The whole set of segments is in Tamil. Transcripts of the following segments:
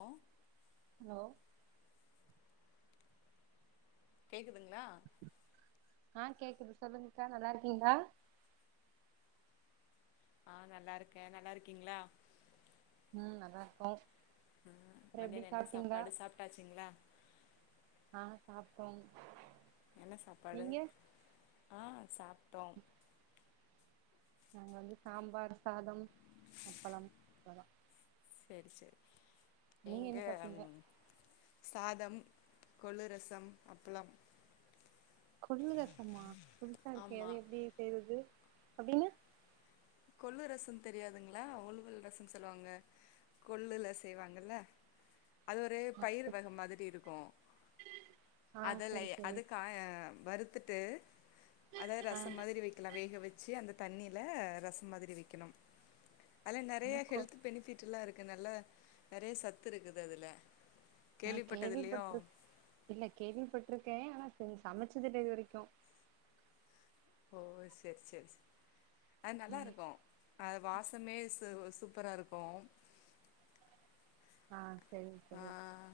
ஹலோ [inaudible] ஹலோ கேக்குதுங்ளா ஆ கேக்குது சொல்லுங்க்கா நல்லா இருக்கீங்ளா ஆ நல்லா இருக்கே நல்லா இருக்கீங்ளா உம் நல்லா இருக்கோ உம் அப்புறோ எப்டி மதியான என்ன சாப்ட்டீங்களா சாப்பாடு சாப்ட்டாச்சுங்ளா பாப்போம் என்ன சாப்பாடு ஆ சாப்ட்டோம் நாங்க வந்து சாம்பார் சாதம் அப்பளம் சேரி சேரி நீங்க என்ன சாப்ட்டீங்க சாதம் கொள்ளு ரசம் அப்பளம் கொள்ளு ரசமா புதுசா இருக்கே ஆமா அது எப்டி செய்றது அப்டீன்னா கொள்ளு ரசம் தெரியாதுங்ளா உலுவல் ரசம் சொல்லுவாங்க கொள்ளுல செய்வாங்கல்ல அது ஒரே பயிர் வக மாதிரி இருக்கு ஆ அதல்லே செரி செரி அதுக்க வருது பத்துட்டு அதாவது ஆ ரசம் மாதிரி வெக்கலா வேக வெச்சு அந்த தண்ணில ரச மாதிரி வெக்கணும் அதில் நா நிறய கொ கெல்த் பெனிஃபிட் இருக்கு அதுக்கு நல்ல நெறய சத்து இருக்குது அதுல ஆ கேள்விப்பட்டதில்லையோ கேள்விப்பட்டிரு இல்ல கேள்விப்பட்ருக்கே ஆனா சரி சமச்சதுல்ல இது வரைக்கு ஓ சேரி சேரி அது நல்லா ம் இருக்கு அது வாசமே ச சூப்பரா இருக்கும் ஆஹ் ஆஹ்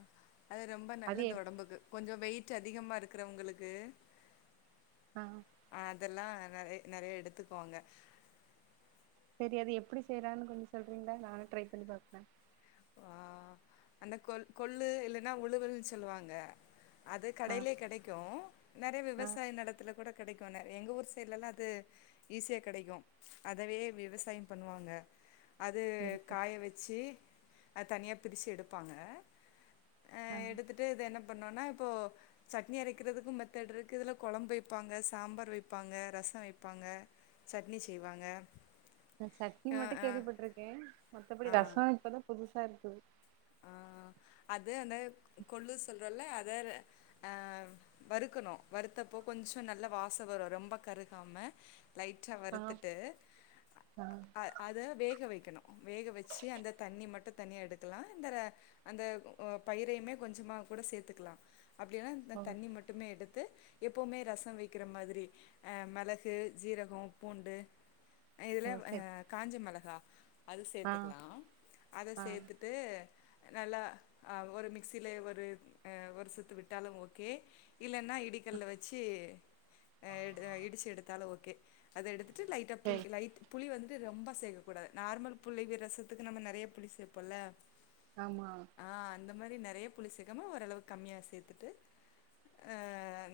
அது ரொம்ப அது நல்லது எப் உடம்புக்கு கொஞ்சம் வெயிட் அதிகமா இருக்கிற உங்களுக்கு ஆஹ் இதெல்லாம் நெறைய நெறைய எடுத்துக்குவாங்க சரி அது எப்படி செய்யறான்னு கொஞ்சம் சொல்றீங்களா நானும் ட்ரை பண்ணி பாப்பேன் வா அந்த கொ கொள்ளு இல்லைன்னா உழுவல்ன்னு சொல்லுவாங்க அது ஆ கடையிலயே கிடைக்கும் நெறைய ஆ விவசாய நிலத்துல கூட கிடைக்கும் எங்க ஊர் சைட்லல்லாம் அது ஈஸியா கிடைக்கும் அதவே விவசாயம் பண்ணுவாங்க அது சரி சரி காய வச்சு அத தனியா பிரிச்சு எடு ப்பாங்க ஆ ஆஹ் எடுத்துட்டு இது என்ன பண்ணோனா இப்போ சட்னி அரைக்கிறதுக்கு மெத்தட் இருக்கு இதுல குழம்பு வைப்பாங்க சாம்பார் வைப்பாங்க ரசம் வைப்பாங்க சட்னி செய்வாங்க சட்னி அ மட்டும் அ கேள்விப்பட்டிருக்கேன் மத்தபடி ரசம் இப்பதான் புதுசு சருக்குது ஆஹ் அது அந்த கொள்ளு சொல்றோல்ல அதை ஆஹ் வருறுக்கணும் வருத்தப்போ கொஞ்சம் நல்ல வாச வரும் ரொம்ப கருகாம லைட்டா ஆ வறுத்துட்டு ஆ அதை வேக வைக்கணும் வேக வச்சு அந்த தண்ணி மட்டும் தணியா எடுக்கலாம் இந்த அந்த பயிரையுமே கொஞ்சமா கூட சேர்த்துக்கலாம் அப்டிலாம் இந்த ஓ தண்ணி மட்டுமே எடுத்து து எப்பமே ரசம் வக்கிற மாதிரி மிளகு சீரகம் பூண்டு இதுல ஓ சரி காஞ்ச மிளகா அது ஆ சேர்த்துக்கலாம் அதை ஆ சேர்த்துட்டு நல்லா ஹ ஒரு மிக்சில ஒரு ஒரு சுத்து விட்டாலும் ஓகே இல்லைன்னா இடிக்கல்ல வச்சு அ இடிச்சு எடுத்தாலும் ஓகே அதை எடுத்து லைட்டா புல் சரி லைட் புலி வந்து ட்டு ரொம்ப சேக்ககூடாது நார்மல் புளி வி ரசத்துக்கு நம்ம நிறைய புளி சேப்போம்ல ஆமா அது மாரி நிறைய புளி சேக்கமா ஓரளவுக்கு கம்மியா சேத்துட்டு அஅ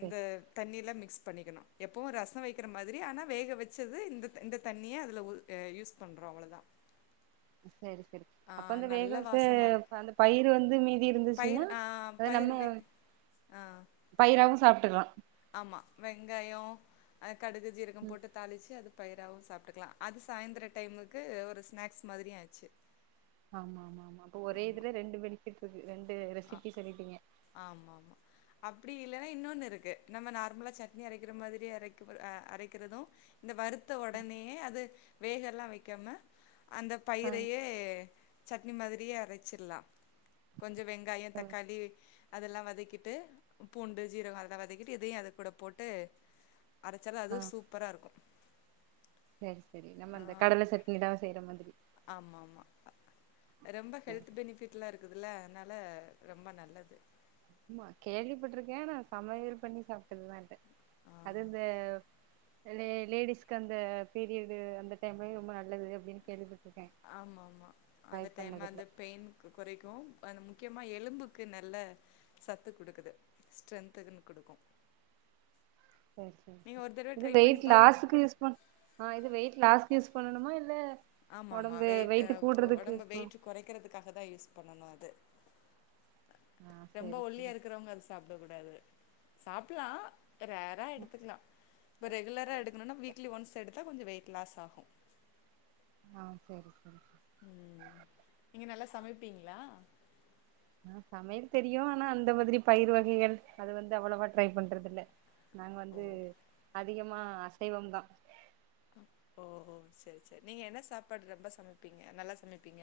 இந்த தண்ணி ல மி மிக்ஸ் பண்ணிக்கணும் எப்பவும் ரசம் வைக்கிற மாதரி ஆனா வேக வச்சது இந்த இந்த தண்ணியே அதுல உ யூஸ் பண்ணறோம் அவ்வளோதா [inaudible] சரி சரி அப்ப ந்த வேக வாசமா இருக்கு அந்த பயிர் வந்து மீதி பயிர் இருந்துச்சுன்னா ஆ அத பயிர் நம்ம வே ஆ பயிராகவும் சாப்ப ட்டுக்கலா ஆமா வெங்காயம் கடுகு ஜீரகம் ம் போட்டு தாளிச்சு அது பயிராகவும் சாப்ட்டுக்கலாம் அது சாயந்தரம் டைமுக்கு ஒரு ஸ்நாக்ஸ் மாதிரியும் ஆச்சு ஆமா ஆமா ஆமா ஒரே ஆமா இதுல ரெண்டு பெனிபிட் இருக்கு ரெண்டு ஆ ரெசிப்பி சொல்லிட்டீங்க இப்படி இல்லன்னா இன்னொன்னு இருக்கு நம்ம நார்மலா சட்னி அரைக்கிற மாதிரி அரைக்க அரைக்கிறதும் இந்த வறுத்த உடனே அது வேக எல்லா வைக்காம அந்த ஆ பயிரையே சட் மாதிரியே அரைச்சிடலாம் கொஞ்சம வெங்கயா வெங்காய ஆ தக்காளி அதெல்லாம் வதக்கிட்டு பூண்டு ஜீரக அதா வதக்கிட்டு இதையும் அது கூட போட்டு அரச்சால ஆ அதுவும் சூப்பரா இருக்கும் சரி சரி நம்மந்த கடல சட்னி தான் செய்யறம ஆமா ஆமா ரொம்ப சரி ஹெல்த் பெனிபிட் இருக் இதுல அதனால ரொம்ப நல்லது கேள்விப்பட்டிருக்கேன் நான் சமையல் பண்ணி சாப்பிட்டதுதான்ேன் அது ஆ இந்த லேடிஸ்க்கு அந்த பீரியடு அந்த டைம்ல ரொம்ப நல்லது அப்படின்னு கேள்விப்பட்டன் ஆமா ஆமா அந்த டைம் அந்த பெயின் குறைக்கும் முக்கியமா எலும்புக்கு நல்ல சத்து கொடுக்குது ஸ்ட்ரென்த்துன்னு கொடுக் சரிது பாருங்க வெயிட்லாஸ் இது வெயிட் யூஸ் பண்ணணுமா இல்ல ஆமா ஆமா ஒடம்பு வெயிட் கூடுறதுக்கு உடம்ப யூஸ் பண் வெயிட் அது குறைக்கிறதுக்காக தான் யூஸ் பண்ணணும் அது ஆ ரொம்ப சேரி ஒல்லியா சேரி இருக்கிறவங்க அது சாப்ட கூடாது சாப்லாம் ரேரா எடுத்துக்கலாம் இப்ப ரெகுலரா எடுக்கணும் நா வீக்லி ஒன்ஸ் எடு நூ கொஞ்சம் வெயிட் லாஸ் ஆகும் ஆ சரி சரி நீங்க நல்லா சமைப்பீங்களா ஹ் சமையல் தெரியும் ஆனா அந்த மாதிரி பயிர் வகைகள் அது வந்து அவ்வளவா ட்ரை பண்றது இல்ல நாங்க ஓ வந்து அதிகமா அசைவம் தா ஓ ஓ சரி சரி நீங்க என்ன சாப்பாடு ரொம்ப சமைப்பீங்க நல்லா சமைப்பீங்க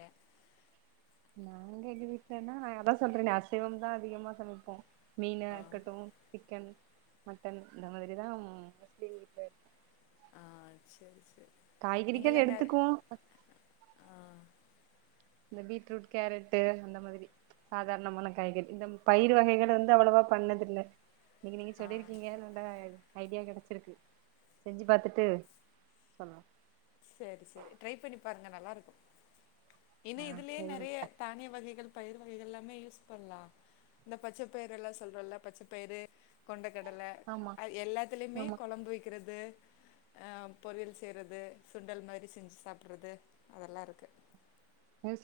நாங்க எங்க வீட்லன்னா அதா சொல்றேனெ அசைவம் தா அதிகமா சமைப்போ மீனா ஆ இருக்கட்டு சிக்கன் மட்டன் இந்த மாதிரிதா முஸ்லி இல ஆஹ் சரி சரி காய்கறிகள் நீங்கல்ல என்னரு எடுத்துக்குவோ ஆஹ் இந்த பீட்ரூட் கேரட் அந்த மாதிரி சாதாரணமான காய்கரி இந்த பயிர் வகைகள் வந்து அவ்வளவா பண்ணதுல்ல இன்னைக்கி நீங்க சொல்லீர்க்கீங்க இண்டா ஆகி ஐடியா கிடைச்சிருக்கு செஞ்சு பார்த்தட்டு சொல்லா சரி சரி ட்ரை பண்ணி பாருங்க நல்லாருக்கு இன்ன ஆ இதுலயே நிறைய சேரிங்கக்கா தானிய வகைகள் பயிர் வககள் எல்லாமே யூஸ் பண்ணலாம் இந்த பச்சை பயிர எல்லாம் சொல்றல்ல பச்சை பயிறு கொண்ட ஆமா எல்லாத்துலயுமே ஆமா குழம்பு வக்கிறது அஹ் பொரியல் செய்றது சுண்டல் மாதிரி செஞ்சு சாப்பிடறது அதெல்லா இருக்கு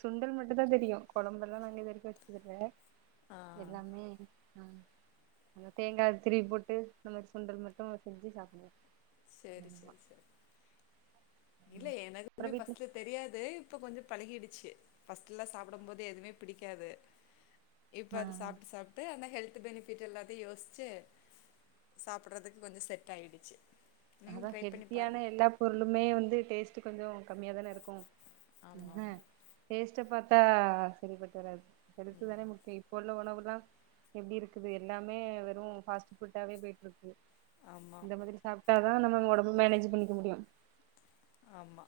சுண்டல் மட்டும் தா தெரியு குழம்பெல்லா நாங்க இதுவரக்கு வச்சதுல்ல ஆ எல்லாமே உஹ் தேங்காய் திருவி போட்டு இந்த சுண்டல் மட்டு செஞ்சு சாப்பிடுவோ சரி சரி சரி ம் இல்லயெ அப்புறோ எனக்குமே வீட்ல பஸ்டல தெரியாது இப்ப கொஞ்சொ பழகிடுச்சு ஃபர்ஸ்ட்லாம் சாப்பிடும் போது எதுவுமே பிடிக்காது இப்ப ஆ அது சாப்பிட்டு சாப்பிட்டு அனாஹெல்த் பெனிஃபிட் எல்லாத்தையு யோசிச்சு சாப்படுறதுக்கு கொஞ்சொ செட் ஆயிடுச்சு நீங்களு அதான் ட்ரை பண்ணி ஹெல்த்தியான பாருங்க எல்லா பொருளுமே வந்து டேஸ்ட் கொஞ்சொ கம்மியா தானே இருக்கு ஆமா ஆமா அஹ் ப க பார்த்தா சரிப்பராது [unintelligible] ம் தான முக்கியோ இப்போ நல்ல உணவல்லா எப்டி இருக்குது எல்லாமே வெறு ஃபாஸ்ட் ஃபுட்டாவே போயிட்ருக்கு ஆமா இந்த மாதிரி சாப் ட்டாதா நம்ம ஒடம்பு மேனேஜ் பண்ணிக்க முடியு ஆமா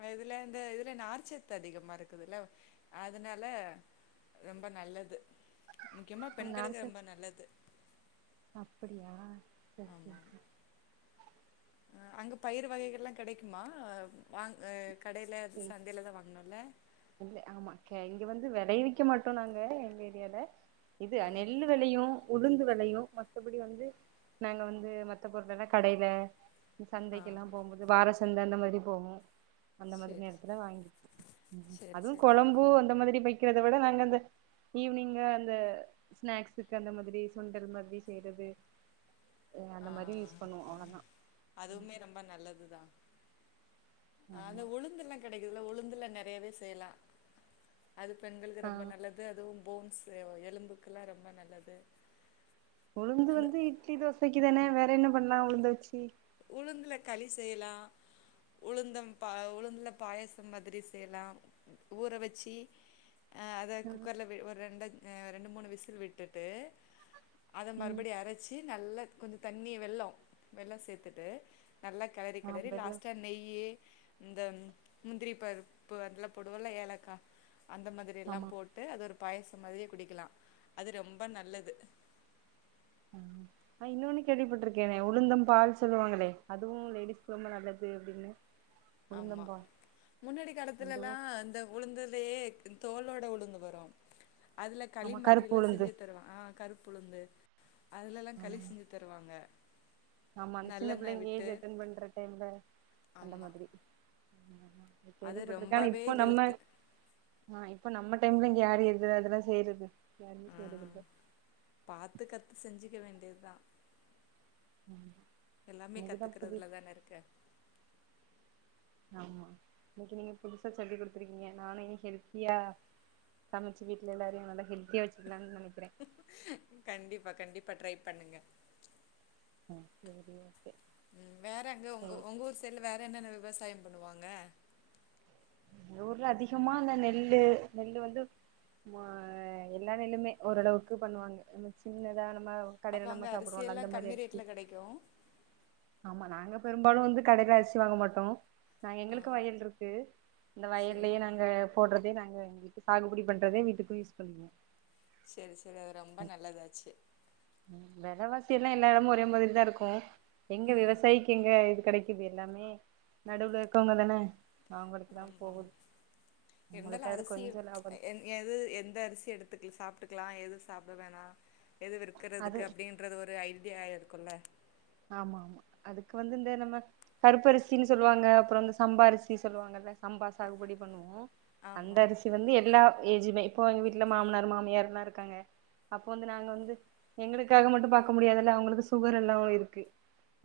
ஆ இதுல இந்த இதுல நார்ச்சத்து அதிகமா இருக்குதுல்ல அதனால ரொம்ப நல்லது முக்கியமா ஆமா பெண்களுக்கு நார்ச்சத் ரொம்ப நல்லது அப்படியா சரி சரி சரி ஆ அங்க பயிறு வகைகள்லா கெடைக்குமா வாங் ஆ கடைல சரி சந்தைலதா வாங்கணு இல்ல? இது வெளைவிக்க மாட்டோ நாங்க எங்க ஏரியால. இது அ ஆ நெல்லு வெளையு உளுந்து வெளையு மத்தபடி வந்து நாங்க வந்து மத்த பொருளல்லா கடைல ஆ சந்தைக்கெல்லா போம்போது வார சந்த அந்த மாரி போவோ அந்த சேரி எடத்துல வாங்கிப்போ ம் ம் சேரி அதுவு சேரி கொழம்பு அந்த மாதிரி வை க்கிறத விட நாங்க அந்த ஈவினிங்கா அந்த ஸ்நாக்ஸுக்கு அந்த மாதிரி சுண்டல் மாதிரி செய்யறது ஆ அந்த மாரி யூஸ் பண்ணுவோ அவ்ளோதா ம் அதுவுமே அங்க உளுந்தெல்லா கெடை இதுல உளுந்துல நெறையவே செய்யலா அது பெண்களுக்கு ஆ ரொம்ப நல்லது அதுவு போன்ஸு ஆ எலும்புக்கெல்லா ரொம்ப நல்லது உளுந்து அந்த வந்து இட்லி தோசைக்கிதான வேற என்ன பண்ண உளுந்த வச்சி உளுந்துல களி செய்யலா உளுந்தம் பா உளுந்துல பாயசம் மாதிரி செய்யலா ஊற வச்சி ஆ அத குக்கர்ல வெ ஒரு ரெண்டஞ் ஆ ரெண்டு மூணு விசில் விட்டுட்டு அத ம் மறுபடியு அரைச்சி நல்ல கொஞ்ச தண்ணி வெல்லோ வெல்லோ சே த்துட்டு நல்லா கெளறி ஆ கெளறி வெல்ல லாஸ்ட்டா நெய்யி இந்த ம் முந்திரி பருப்பு அதெல்லா போடுவோல்ல ஏலக்கா அந்த மாதிரி எல்லா ஆமா போட்டு அது ஒரு பாயசோ மாதிரியே குடிக்கலா அது ரொம்ப நல்லது ஆ இன்னொன்னு கேள்விப்பட்டிருக்கேனே உளுந்தம் பால் சொல்லுவாங்களே அதுவு லேடிஸ்க்கு ரொம்ப நல்லது அப்டின்னு ஆமா உளுந்தம்பால் முன்னாடி காலத்துலல்லா அதுவு இந்த உளுந்துலியே தோலோட உளுந்து போடுவாங்க அதுல களி ஆமா கருப்பு மாதிரிலா உளுந்து செஞ்சு தருவாங்க ஆ கரு புளுந்து அதுலலெல்லா களி ஆமா செஞ்சு தருவாங்க ஆமா சின்ன நல்லெண்ண பிள்ளைங்க விட்டு ஏஜ் அட்டன் பண்ற டைம்ல அந்த ஆமா மாதிரி ஆமாமா அது கேள்விப்பட்டிருக்கே ஆனா ரொம்பவே இப்ப நம்ம ஹெல்த்து ஆ இப்ப நம்ம டைம்ல இங்க யாரு எது அதெல்லா செய்றது ம் பாத்து கத்து செஞ்சுக்க வேண் இதா ஆமா எல்லாமே இன்னைக்குதா புது கத்துக்குறதுலதான இருக்கு ஆமா இன்னைக்கு நீங்க புதுசா சொல்லி குடுத்துருக்கீங்க நானு இ ஹெல்த்தியா சமச்சு வீட்ல எல்லாரையு நல்லா ஹெல்த்தியா வச்சிருக்கே இல்லனு நெனக்குறே இப்ப ட்ரை பண்ணுங்க ஆ சரி ஓகே உம் வேற அங்க உங்க உங்க ஊர் சைடுல வேற என்னன்ன இருக் விவசாயம் பண்ணுவாங்க அ ஊர்ல அதிகமா அந்த நெல்லு நெல்லு வந்து ஆ எல்லா நெல்லுமே ஓரளவுக்கு பண்ணுவாங்க சின்னதா ஹலோ அப்ப கடயில நம்ம அங்க அரிசி சாப்பிடுவோல எல்லா அந்த மாரி கம்மி அரிசி ரேட்ல கெடைக்கு ஆமா நாங்க பெரும்பாலு வந்து கடையில அரிசு வாங்க மாட்டோ நா ஆ எங்களுக்கு வயல் இருக்கு இந்த சேரி வயல்லயே நாங்க போடறதே நாங்க எங்களுக்கு சாகுபடி பண்றதே வீட்டுக்கு யூஸ் பண்ணிக்குவோ சேரி சேரி அது ரொம்ப நல்லதாச்சு வெலவாசி எல்லா எல்லா இடமு ஒரே மாதிரி தா இருக்கு எங்க விவசாயிக்கு எங்க இது கெடக்குது எல்லாமே நடுவுல இருக்கவங்கதான ஆமாங்க இருந்தாலு அவங்களுக்கு அதுல அரிசி கொஞ்ச லாபம் எது எந்த அரிசி எடுத்துக்கல சாப்ப பாத்துகலா எது சாப்ட வேணா எது அது விற்கிறதுக்கு அப்டீன்றது ஒரு ஐ ஆயிருக்குல ஆமா ஆமா அதுக்கு வந்து இந்த நம்ம கருப்பு அரிசின்னு சொல்லுவாங்க அப்றம் இந்த சம்பா அரிசி சொல்லுவாங்கல்ல சம்பா சாகுபடி பண்ணுவோம் அந்த ஆமா ஆமா அரிசி வந்து எல்லா ஏதுமே இப்போ எங்க வீட்டுல மாமனார் மாமியயாரெல்லாம் இருக்காங்க அப்போ வந்து நாங்க வந்து எங்களுக்காக மட்டும் பார்க்க முடியாதுல்ல அவங்களுக்கு சுகர் எல்லாம் இருக்கு பக்கி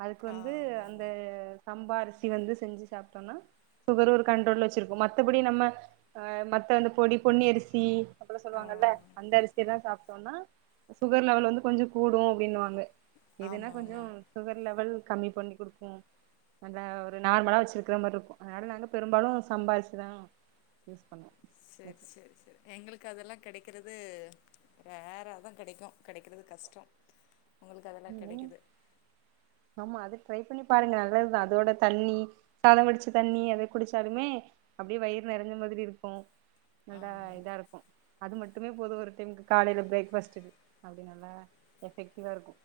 அதுக்கு ஆ வந்து ஆமா அந்த ஆமா சம்பா வந்து செஞ்சு சாப்பிட்டோம்னா சுகர் ஒரு கண்ட்ரோல் வச்சிருக்கும் மத்தபடி நம்மஹ் மத்த அந்த பொடி பொன்னி அரிசி ஆ அப்பளாசொல்வாங்கல்ல அரிசியிலல்லாம் சாப்ப டோன்னா சுகர் லெவல் வந்து கொஞ்சம் கூடும் அப்படினு சொல்லு வாங்க ஆமா ஆமா சுகர் லெவல் கம்மி பண்ணி கொடுக்கும் நல்லா ஒரு நார்மலாக வச்சிருக்கிற மாதிரி இருக்கும் அதனால் நாங்கள் பெரும்பாலும் சம்பாஅரிசி தான் யூஸ் பண்ணோம் சரி சரி சரி எங்களுக்கு க்கு அதெல்லாம் கிடைக்கிறது ரேரா தான் கிடைக்கும் கிடைக்கிறது கஷ்டம் உங்களுக்கு அதெல்லாம் கிடைக்குது ஆமா அது ட்ரை பண்ணி பாருங்க நல்லதுதான் அதோட தண்ணி சாதம் வடிச்ச தண்ணி அதை குடிச்சாலுமே அப்படியே வயிறு நிறஞ்ச மாதிரி இருக்கும் நல்லா ஆமா ஆமா இதா இருக்கும் அது மட்டும் மட்டுமே போதும் ஒரு டைமு காலையில பிரேக்பாஸ்டுக்கு அப்படி நல்லா எஃபெக்டிவா இருக்கும்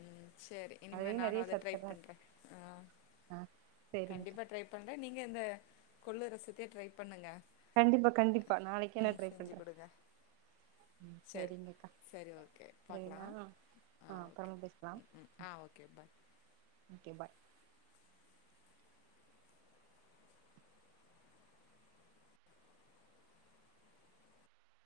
உம் சோரி இனிம நானும் அத ட்ரை இருக்கு பண்றேன் ஆஹ ஆ சேரிங்க்கா கண்டிப்பா ட்ரை பண்றேன் நீங்க இந்த கொள்ளு ரசத்தியே ட்ரை பண்ணுங்க கண்டிப்பா கண்டிப்பா நாளைக்கு என்ன ம் டரை செஞ்சு பண்றேன் குடுங்க சரி சரிங்கக்கா சரி ஓகே பாக்கலா சரிாஹ் ஆ அப்புற ஓகே பேச ம் ஆ ஓகே பாய் [inaudible]